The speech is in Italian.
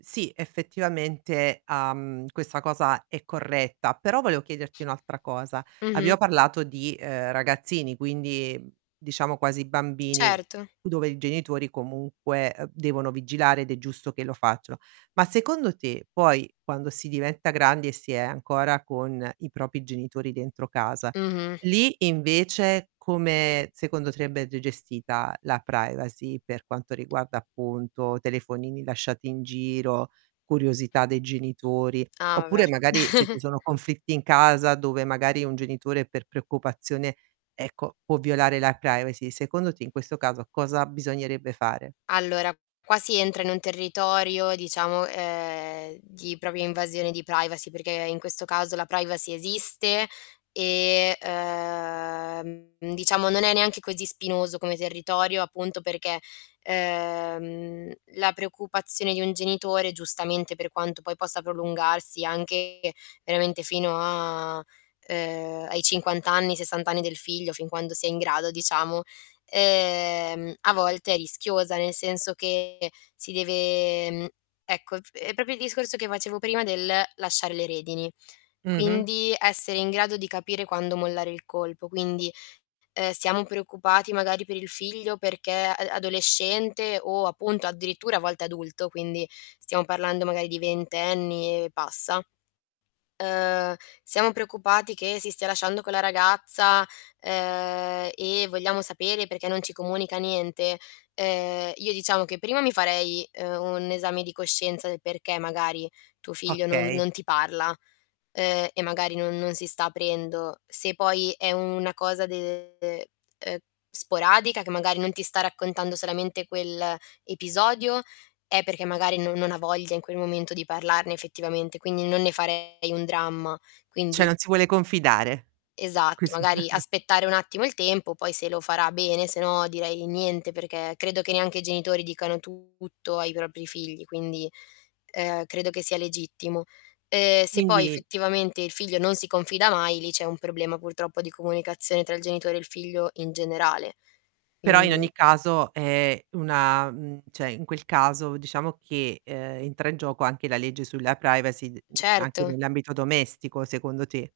Sì, effettivamente, uhm, questa cosa è corretta, però, volevo chiederti un'altra cosa. Abbiamo Mh-mh. parlato di, uhm, ragazzini, quindi, mhmm, diciamo quasi bambini, Certo. dove i genitori comunque, uhm, devono vigilare ed è giusto che lo facciano. Ma secondo te, poi, quando si diventa grandi e si è ancora con i propri genitori dentro casa, Mh-mh. lì invece come, secondo te, andrebbe gestita la privacy, per quanto riguarda, appunto, telefonini lasciati in giro, curiosità dei genitori? Ah, vabbè. Oppure, magari, se ci sono conflitti in casa dove, magari, un genitore per preoccupazione, ecco, può violare la privacy, secondo te, in questo caso cosa bisognerebbe fare? Allora, qua si entra in un territorio diciamo, uhm, di propria invasione di privacy, perché in questo caso la privacy esiste e, uhm, diciamo non è neanche così spinoso come territorio, appunto, perché, ehm, la preoccupazione di un genitore, giustamente per quanto poi possa prolungarsi anche veramente fino a uhm, ai 50 anni, ai 60 anni del figlio, fin quando si è in grado, diciamo, ehm, a volte è rischioso. Nel senso che si deve mhmm, ecco, f è proprio il discorso che facevo prima del lasciare le redini. Mh-mh. Quindi, essere in grado di capire quando mollare il colpo. Quindi, uhm: "Siamo preoccupati magari per il figlio perché a adolescente", o appunto addirittura a volte adulto, quindi, stiamo parlando magari di ventenni e passa. Uhm: "Siamo preoccupati che si stia lasciando con la ragazza, uhm, e vogliamo sapere perché non ci comunica niente." Uhm, io diciamo che primo mi farei, uhm, un esame di coscienza del perché, magari, tuo figlio non Okay. non ti parla, uhm, e magari non non si sta aprendo. Se poi è una cosa de uhm, sporadica che magari non ti sta raccontando solamente quell'episodio, è perché magari no non ha voglia in quel momento di parlarne effettivamente, quindi non ne farei un dramma. Cioè, Quindi non si vuole confidare, Esatto, così magari aspettare un attimo il tempo, poi se lo farà bene, se no direi niente, perché credo che neanche i genitori dicano tutto ai propri figli quindi, uhm, credo che sia legittimo. Ehm, se poi Quindi effettivamente il figlio non si confida mai, lì c'è un problema, purtroppo, di comunicazione tra il genitore e il figlio in generale. Però in Quindi ogni caso è una mhmm, cioè, in quel caso diciamo che, uhm, entra in gioco anche la legge sulla privacy, d mhmm, anche Certo. nell'ambito domestico, secondo te?